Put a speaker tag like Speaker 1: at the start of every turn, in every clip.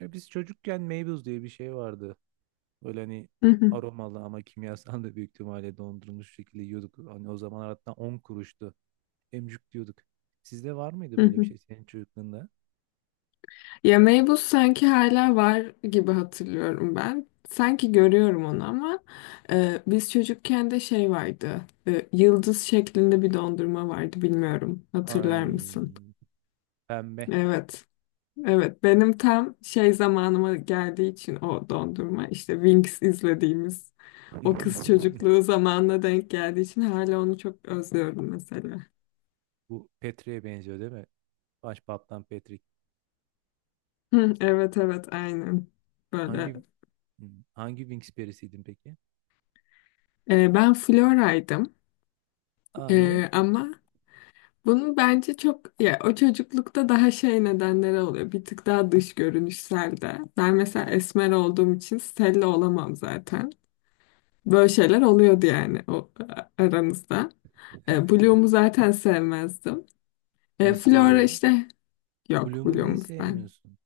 Speaker 1: Ya biz çocukken Meybuz diye bir şey vardı. Böyle hani
Speaker 2: Hı hı,
Speaker 1: aromalı ama kimyasal da büyük ihtimalle dondurulmuş şekilde yiyorduk. Hani o zaman hatta 10 kuruştu. Emcuk diyorduk. Sizde var mıydı
Speaker 2: hı
Speaker 1: böyle bir
Speaker 2: hı.
Speaker 1: şey senin çocukluğunda?
Speaker 2: Ya Meybus sanki hala var gibi hatırlıyorum ben. Sanki görüyorum onu ama biz çocukken de şey vardı. Yıldız şeklinde bir dondurma vardı bilmiyorum. Hatırlar mısın?
Speaker 1: Ay pembe.
Speaker 2: Evet. Evet. Benim tam şey zamanıma geldiği için o dondurma işte Wings izlediğimiz o kız çocukluğu zamanına denk geldiği için hala onu çok özlüyorum mesela.
Speaker 1: Bu Petri'ye benziyor değil mi? Başbaptan Petrik.
Speaker 2: Hı, evet evet aynen.
Speaker 1: Hangi
Speaker 2: Böyle.
Speaker 1: hmm, hangi Winx perisiydin peki?
Speaker 2: Ben Flora'ydım.
Speaker 1: Aa niye?
Speaker 2: Ama bunun bence çok ya o çocuklukta daha şey nedenleri oluyor. Bir tık daha dış görünüşsel de. Ben mesela esmer olduğum için Stella olamam zaten. Böyle şeyler oluyordu yani o aranızda. Bloom'u zaten sevmezdim.
Speaker 1: Nasıl
Speaker 2: Flora
Speaker 1: ya?
Speaker 2: işte yok
Speaker 1: Bloom'u niye
Speaker 2: Bloom'u ben.
Speaker 1: sevmiyorsun?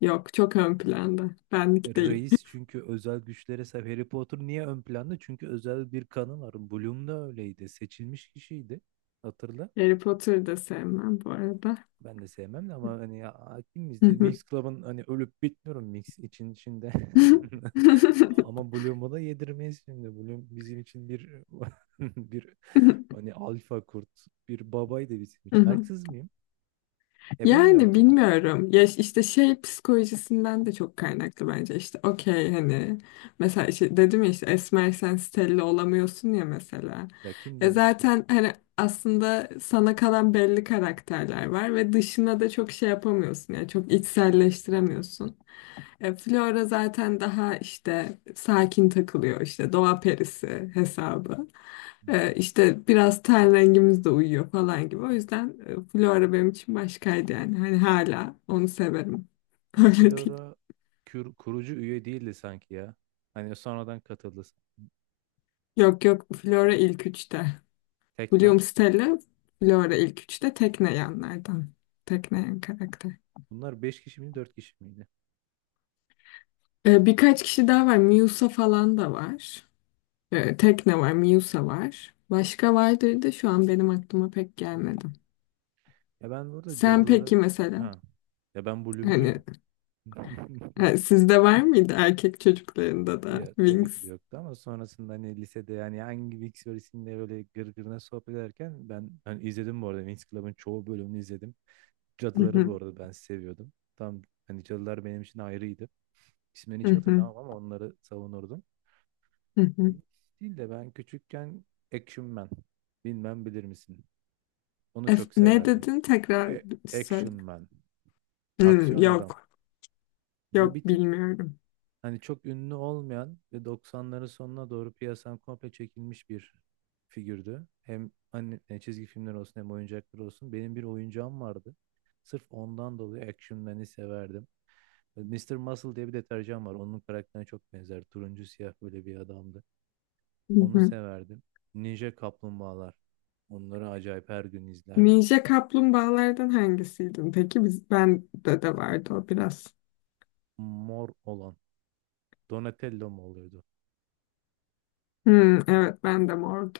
Speaker 2: Yok çok ön planda. Benlik değil.
Speaker 1: Reis çünkü özel güçlere sahip. Harry Potter niye ön planda? Çünkü özel bir kanı var. Bloom da öyleydi. Seçilmiş kişiydi. Hatırla.
Speaker 2: Harry Potter'ı da sevmem bu arada.
Speaker 1: Ben de sevmem de ama hani ya, hakim miyiz?
Speaker 2: Hı
Speaker 1: Winx Club'ın hani ölüp bitmiyorum Mix için içinde. Ama Bloom'u da yedirmeyiz şimdi. Bloom bizim için bir bir hani alfa kurt, bir babaydı bizim için.
Speaker 2: hı.
Speaker 1: Haksız mıyım? Ya bilmiyorum
Speaker 2: Yani
Speaker 1: tabii.
Speaker 2: bilmiyorum. Ya işte şey psikolojisinden de çok kaynaklı bence. İşte okey hani mesela işte dedim ya işte esmersen Stella olamıyorsun ya mesela.
Speaker 1: Ya kim
Speaker 2: E
Speaker 1: demiş ya?
Speaker 2: zaten hani aslında sana kalan belli karakterler var ve dışına da çok şey yapamıyorsun. Yani çok içselleştiremiyorsun. Flora zaten daha işte sakin takılıyor işte doğa perisi hesabı.
Speaker 1: Hmm.
Speaker 2: İşte biraz ten rengimiz de uyuyor falan gibi. O yüzden Flora benim için başkaydı yani. Hani hala onu severim.
Speaker 1: Ama
Speaker 2: Öyle değil.
Speaker 1: Flora kurucu üye değildi sanki ya. Hani sonradan katıldı sanki.
Speaker 2: Yok yok Flora ilk üçte.
Speaker 1: Tekna.
Speaker 2: William Stella Flora ilk üçte tekneyenlerden. Tekneyen karakter.
Speaker 1: Bunlar beş kişi miydi 4 kişi miydi?
Speaker 2: Birkaç kişi daha var. Miusa falan da var. Tekne var, Miusa var. Başka vardır da şu an benim aklıma pek
Speaker 1: Hmm.
Speaker 2: gelmedi.
Speaker 1: Ya ben burada
Speaker 2: Sen
Speaker 1: cadılara...
Speaker 2: peki mesela
Speaker 1: Ha. Ya ben bölümcüyüm.
Speaker 2: hani sizde var mıydı erkek çocuklarında da
Speaker 1: Ya tabii ki de
Speaker 2: Wings?
Speaker 1: yoktu ama sonrasında hani lisede yani hangi Winx Club'inde böyle gırgırına sohbet ederken ben hani izledim bu arada Winx Club'ın çoğu bölümünü izledim.
Speaker 2: Hı
Speaker 1: Cadıları
Speaker 2: hı,
Speaker 1: bu arada ben seviyordum. Tam hani cadılar benim için ayrıydı. İsmini
Speaker 2: hı
Speaker 1: hiç
Speaker 2: hı,
Speaker 1: hatırlamam ama onları savunurdum.
Speaker 2: hı hı.
Speaker 1: Winx değil de ben küçükken Action Man. Bilmem bilir misin? Onu çok
Speaker 2: Ne
Speaker 1: severdim.
Speaker 2: dedin tekrar
Speaker 1: E-
Speaker 2: söyle.
Speaker 1: Action Man.
Speaker 2: Hmm,
Speaker 1: Aksiyon adam.
Speaker 2: yok
Speaker 1: Bu bir
Speaker 2: yok
Speaker 1: tık.
Speaker 2: bilmiyorum.
Speaker 1: Hani çok ünlü olmayan ve 90'ların sonuna doğru piyasadan komple çekilmiş bir figürdü. Hem hani çizgi filmler olsun hem oyuncaklar olsun. Benim bir oyuncağım vardı. Sırf ondan dolayı Action Man'i severdim. Mister Muscle diye bir deterjan var. Onun karakterine çok benzer. Turuncu siyah böyle bir adamdı.
Speaker 2: Hı
Speaker 1: Onu
Speaker 2: hı.
Speaker 1: severdim. Ninja Kaplumbağalar. Onları acayip her gün izlerdim.
Speaker 2: Ninja kaplumbağalardan hangisiydin? Peki biz ben de de vardı o biraz.
Speaker 1: Mor olan. Donatello mu oluyordu?
Speaker 2: Hmm, evet ben de mor.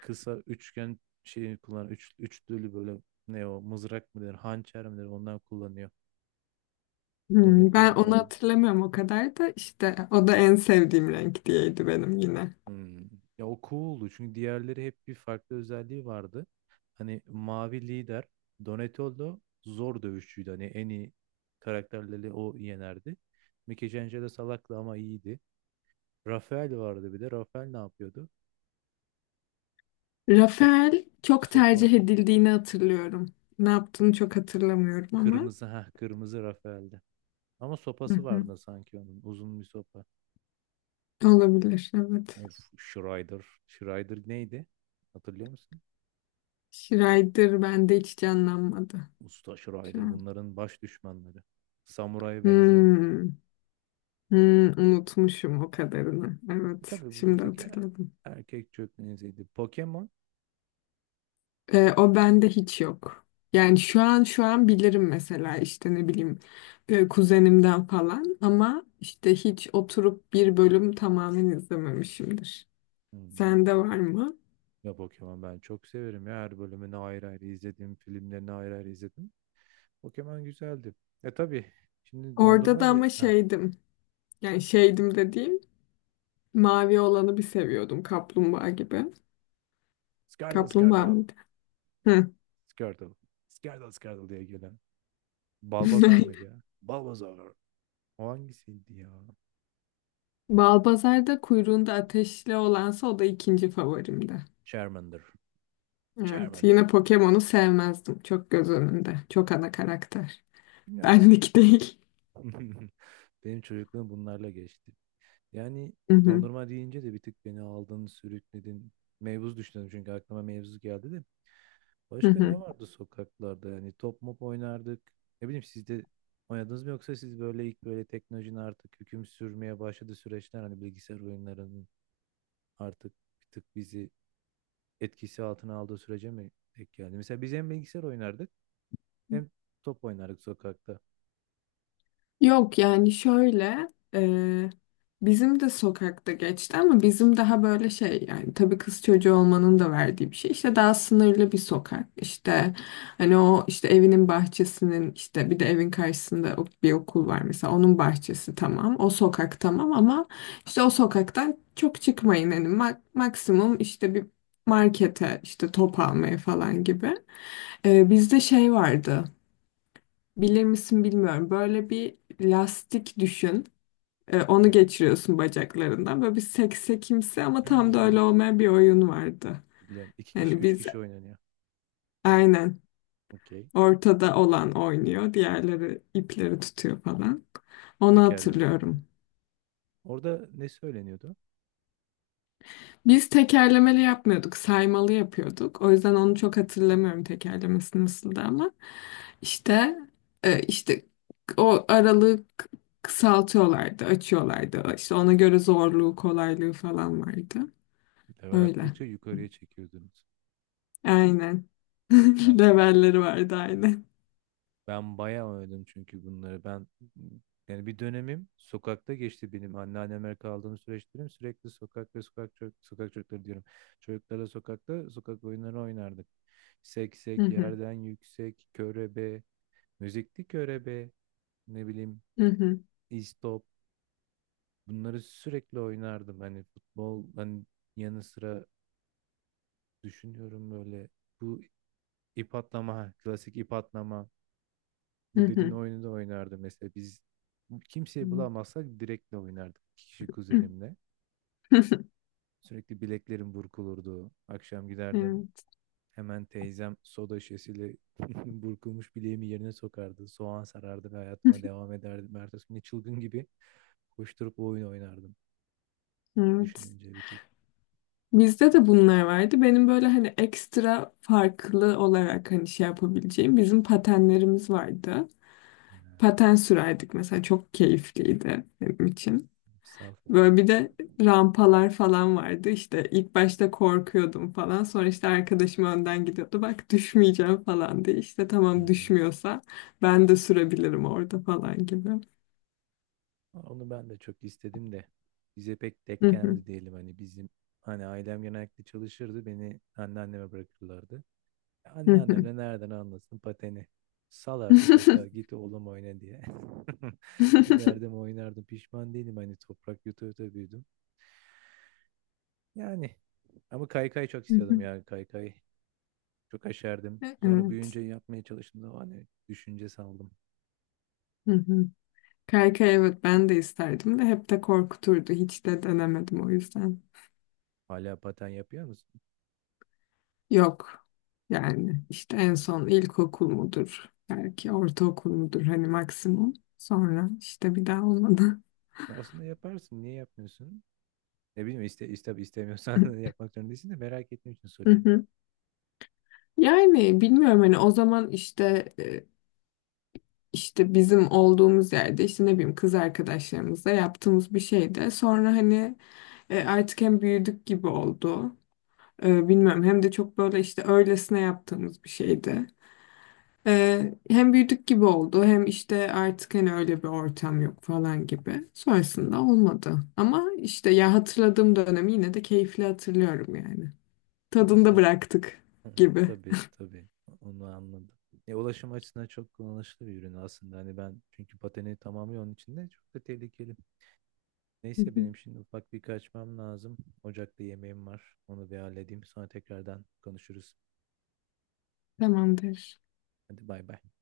Speaker 1: Kısa üçgen şeyi kullan, üçlülü böyle, ne o mızrak mı der hançer mi der ondan kullanıyor.
Speaker 2: Hmm, ben
Speaker 1: Donatello
Speaker 2: onu
Speaker 1: oldu.
Speaker 2: hatırlamıyorum o kadar da işte o da en sevdiğim renk diyeydi benim yine.
Speaker 1: Hmm. Ya o cool'du çünkü diğerleri hep bir farklı özelliği vardı. Hani mavi lider. Donatello zor dövüşçüydü. Hani en iyi karakterleri o yenerdi. Michelangelo salaktı ama iyiydi. Rafael vardı bir de. Rafael ne yapıyordu? Sop
Speaker 2: Rafael çok
Speaker 1: sopa.
Speaker 2: tercih edildiğini hatırlıyorum. Ne yaptığını çok hatırlamıyorum ama.
Speaker 1: Kırmızı, ha, kırmızı Rafael'di. Ama
Speaker 2: Hı
Speaker 1: sopası
Speaker 2: hı.
Speaker 1: vardı sanki onun. Uzun bir sopa.
Speaker 2: Olabilir, evet.
Speaker 1: Of Schrider. Schrider neydi? Hatırlıyor musun?
Speaker 2: Schrider bende hiç canlanmadı
Speaker 1: Usta
Speaker 2: şu
Speaker 1: Schrider
Speaker 2: an.
Speaker 1: bunların baş düşmanları. Samuraya benzeyen.
Speaker 2: Hmm, hmm, unutmuşum o kadarını.
Speaker 1: E
Speaker 2: Evet,
Speaker 1: tabii bu bir
Speaker 2: şimdi
Speaker 1: tek
Speaker 2: hatırladım.
Speaker 1: erkek çökmeziydi. Pokemon.
Speaker 2: O bende hiç yok. Yani şu an şu an bilirim mesela işte ne bileyim kuzenimden falan ama işte hiç oturup bir bölüm tamamen izlememişimdir.
Speaker 1: Hmm.
Speaker 2: Sende var mı?
Speaker 1: Ya Pokemon ben çok severim ya. Her bölümünü ayrı ayrı izledim. Filmlerini ayrı ayrı izledim. Pokemon güzeldi. E tabii. Şimdi
Speaker 2: Orada da
Speaker 1: dondurma da...
Speaker 2: ama
Speaker 1: Ha.
Speaker 2: şeydim. Yani şeydim dediğim mavi olanı bir seviyordum kaplumbağa gibi.
Speaker 1: Skardal
Speaker 2: Kaplumbağa
Speaker 1: Skardal.
Speaker 2: mıydı? Hı.
Speaker 1: Skardal. Skardal Skardal diye gelen. Balbazar mıydı ya? Balbazar. O hangisiydi ya?
Speaker 2: Balbazar'da kuyruğunda ateşli olansa o da ikinci favorimdi.
Speaker 1: Charmander.
Speaker 2: Evet,
Speaker 1: Charmander.
Speaker 2: yine Pokemon'u sevmezdim. Çok göz önünde. Çok ana karakter.
Speaker 1: Bilmiyorum ben.
Speaker 2: Benlik değil.
Speaker 1: Benim çocukluğum bunlarla geçti. Yani
Speaker 2: Hı hı,
Speaker 1: dondurma deyince de bir tık beni aldın, sürükledin. Mevzu düşündüm çünkü aklıma mevzu geldi de.
Speaker 2: hı
Speaker 1: Başka
Speaker 2: hı.
Speaker 1: ne vardı sokaklarda? Yani top mop oynardık. Ne bileyim siz de oynadınız mı yoksa siz böyle ilk böyle teknolojinin artık hüküm sürmeye başladığı süreçler hani bilgisayar oyunlarının artık bir tık bizi etkisi altına aldığı sürece mi denk geldi? Mesela biz hem bilgisayar oynardık hem top oynardık sokakta.
Speaker 2: Yok yani şöyle e, bizim de sokakta geçti ama bizim daha böyle şey yani tabii kız çocuğu olmanın da verdiği bir şey işte daha sınırlı bir sokak işte hani o işte evinin bahçesinin işte bir de evin karşısında bir okul var mesela onun bahçesi tamam o sokak tamam ama işte o sokaktan çok çıkmayın hani maksimum işte bir markete işte top almaya falan gibi. Bizde şey vardı. Bilir misin bilmiyorum. Böyle bir lastik düşün.
Speaker 1: Hı
Speaker 2: Onu
Speaker 1: hı.
Speaker 2: geçiriyorsun bacaklarından. Böyle bir seksekimsi ama tam da
Speaker 1: Hmm.
Speaker 2: öyle olmayan bir oyun vardı.
Speaker 1: Biliyorum. İki kişi,
Speaker 2: Yani
Speaker 1: üç
Speaker 2: biz
Speaker 1: kişi oynanıyor.
Speaker 2: aynen
Speaker 1: Okey.
Speaker 2: ortada olan oynuyor. Diğerleri ipleri tutuyor falan. Onu
Speaker 1: Tekerlemeli.
Speaker 2: hatırlıyorum.
Speaker 1: Orada ne söyleniyordu?
Speaker 2: Biz tekerlemeli yapmıyorduk, saymalı yapıyorduk. O yüzden onu çok hatırlamıyorum tekerlemesi nasıldı ama işte işte o aralığı kısaltıyorlardı, açıyorlardı. İşte ona göre zorluğu, kolaylığı falan vardı.
Speaker 1: Level
Speaker 2: Öyle.
Speaker 1: atladıkça yukarıya çekiyordunuz.
Speaker 2: Aynen.
Speaker 1: Ben
Speaker 2: Levelleri vardı aynen.
Speaker 1: ben bayağı oynadım çünkü bunları. Ben yani bir dönemim sokakta geçti benim anneanneme kaldığım süreçlerim sürekli sokak ve sokak çocuk, sokak çocukları diyorum. Çocuklarla sokakta sokak oyunları oynardık.
Speaker 2: Hı
Speaker 1: Seksek,
Speaker 2: hı.
Speaker 1: yerden yüksek, körebe, müzikli körebe, ne bileyim
Speaker 2: Hı hı.
Speaker 1: istop. Bunları sürekli oynardım. Hani futbol hani yanı sıra düşünüyorum böyle bu ip atlama, ha, klasik ip atlama.
Speaker 2: Hı
Speaker 1: Bu dediğin
Speaker 2: hı.
Speaker 1: oyunu da oynardı mesela biz kimseyi bulamazsak direktle oynardık iki kişi,
Speaker 2: Hı.
Speaker 1: kuzenimle. Sürekli bileklerim burkulurdu. Akşam giderdim
Speaker 2: Evet.
Speaker 1: hemen teyzem soda şişesiyle burkulmuş bileğimi yerine sokardı. Soğan sarardı ve hayatıma devam ederdim. Ertesi gün çılgın gibi koşturup oyun oynardım.
Speaker 2: Evet.
Speaker 1: Düşününce bir tık.
Speaker 2: Bizde de bunlar vardı. Benim böyle hani ekstra farklı olarak hani şey yapabileceğim bizim patenlerimiz vardı.
Speaker 1: e,
Speaker 2: Paten sürerdik mesela çok keyifliydi benim için.
Speaker 1: sal.
Speaker 2: Böyle bir de rampalar falan vardı. İşte ilk başta korkuyordum falan. Sonra işte arkadaşım önden gidiyordu. Bak düşmeyeceğim falan diye. İşte
Speaker 1: Hı
Speaker 2: tamam
Speaker 1: hı.
Speaker 2: düşmüyorsa ben de sürebilirim orada falan gibi.
Speaker 1: Onu ben de çok istedim de bize pek denk
Speaker 2: Hı hı,
Speaker 1: gelmedi diyelim hani bizim hani ailem genellikle çalışırdı, beni anneanneme bırakırlardı.
Speaker 2: hı
Speaker 1: Anneannem
Speaker 2: hı.
Speaker 1: de nereden anlasın pateni. Salardı sokağa git oğlum oyna diye. Giderdim oynardım pişman değilim hani toprak yuta yuta büyüdüm. Yani ama kaykay çok istiyordum ya kaykay. Çok aşerdim. Sonra
Speaker 2: Evet.
Speaker 1: büyüyünce yapmaya çalıştım da hani düşünce saldım.
Speaker 2: Kaykay evet ben de isterdim de hep de korkuturdu. Hiç de denemedim o yüzden.
Speaker 1: Hala paten yapıyor musun?
Speaker 2: Yok. Yani işte en son ilkokul mudur? Belki ortaokul mudur hani maksimum. Sonra işte bir daha olmadı.
Speaker 1: Aslında yaparsın niye yapmıyorsun? Ne bileyim istemiyorsan yapmak zorunda değilsin de merak ettiğim için
Speaker 2: Hı
Speaker 1: soruyorum.
Speaker 2: hı. Yani bilmiyorum hani o zaman işte işte bizim olduğumuz yerde işte ne bileyim kız arkadaşlarımızla yaptığımız bir şeydi. Sonra hani artık hem büyüdük gibi oldu. Bilmiyorum hem de çok böyle işte öylesine yaptığımız bir şeydi. Hem büyüdük gibi oldu hem işte artık hani öyle bir ortam yok falan gibi. Sonrasında olmadı. Ama işte ya hatırladığım dönemi yine de keyifli hatırlıyorum yani.
Speaker 1: Ya
Speaker 2: Tadında
Speaker 1: aslında işte,
Speaker 2: bıraktık
Speaker 1: hı,
Speaker 2: gibi.
Speaker 1: tabii tabii onu anladım. Ya ulaşım açısından çok kullanışlı bir ürün aslında. Hani ben çünkü pateni tamamı onun içinde çok da tehlikeli.
Speaker 2: Hı
Speaker 1: Neyse
Speaker 2: hı.
Speaker 1: benim şimdi ufak bir kaçmam lazım. Ocakta yemeğim var. Onu bir halledeyim. Sonra tekrardan konuşuruz.
Speaker 2: Tamamdır.
Speaker 1: Hadi bay bay.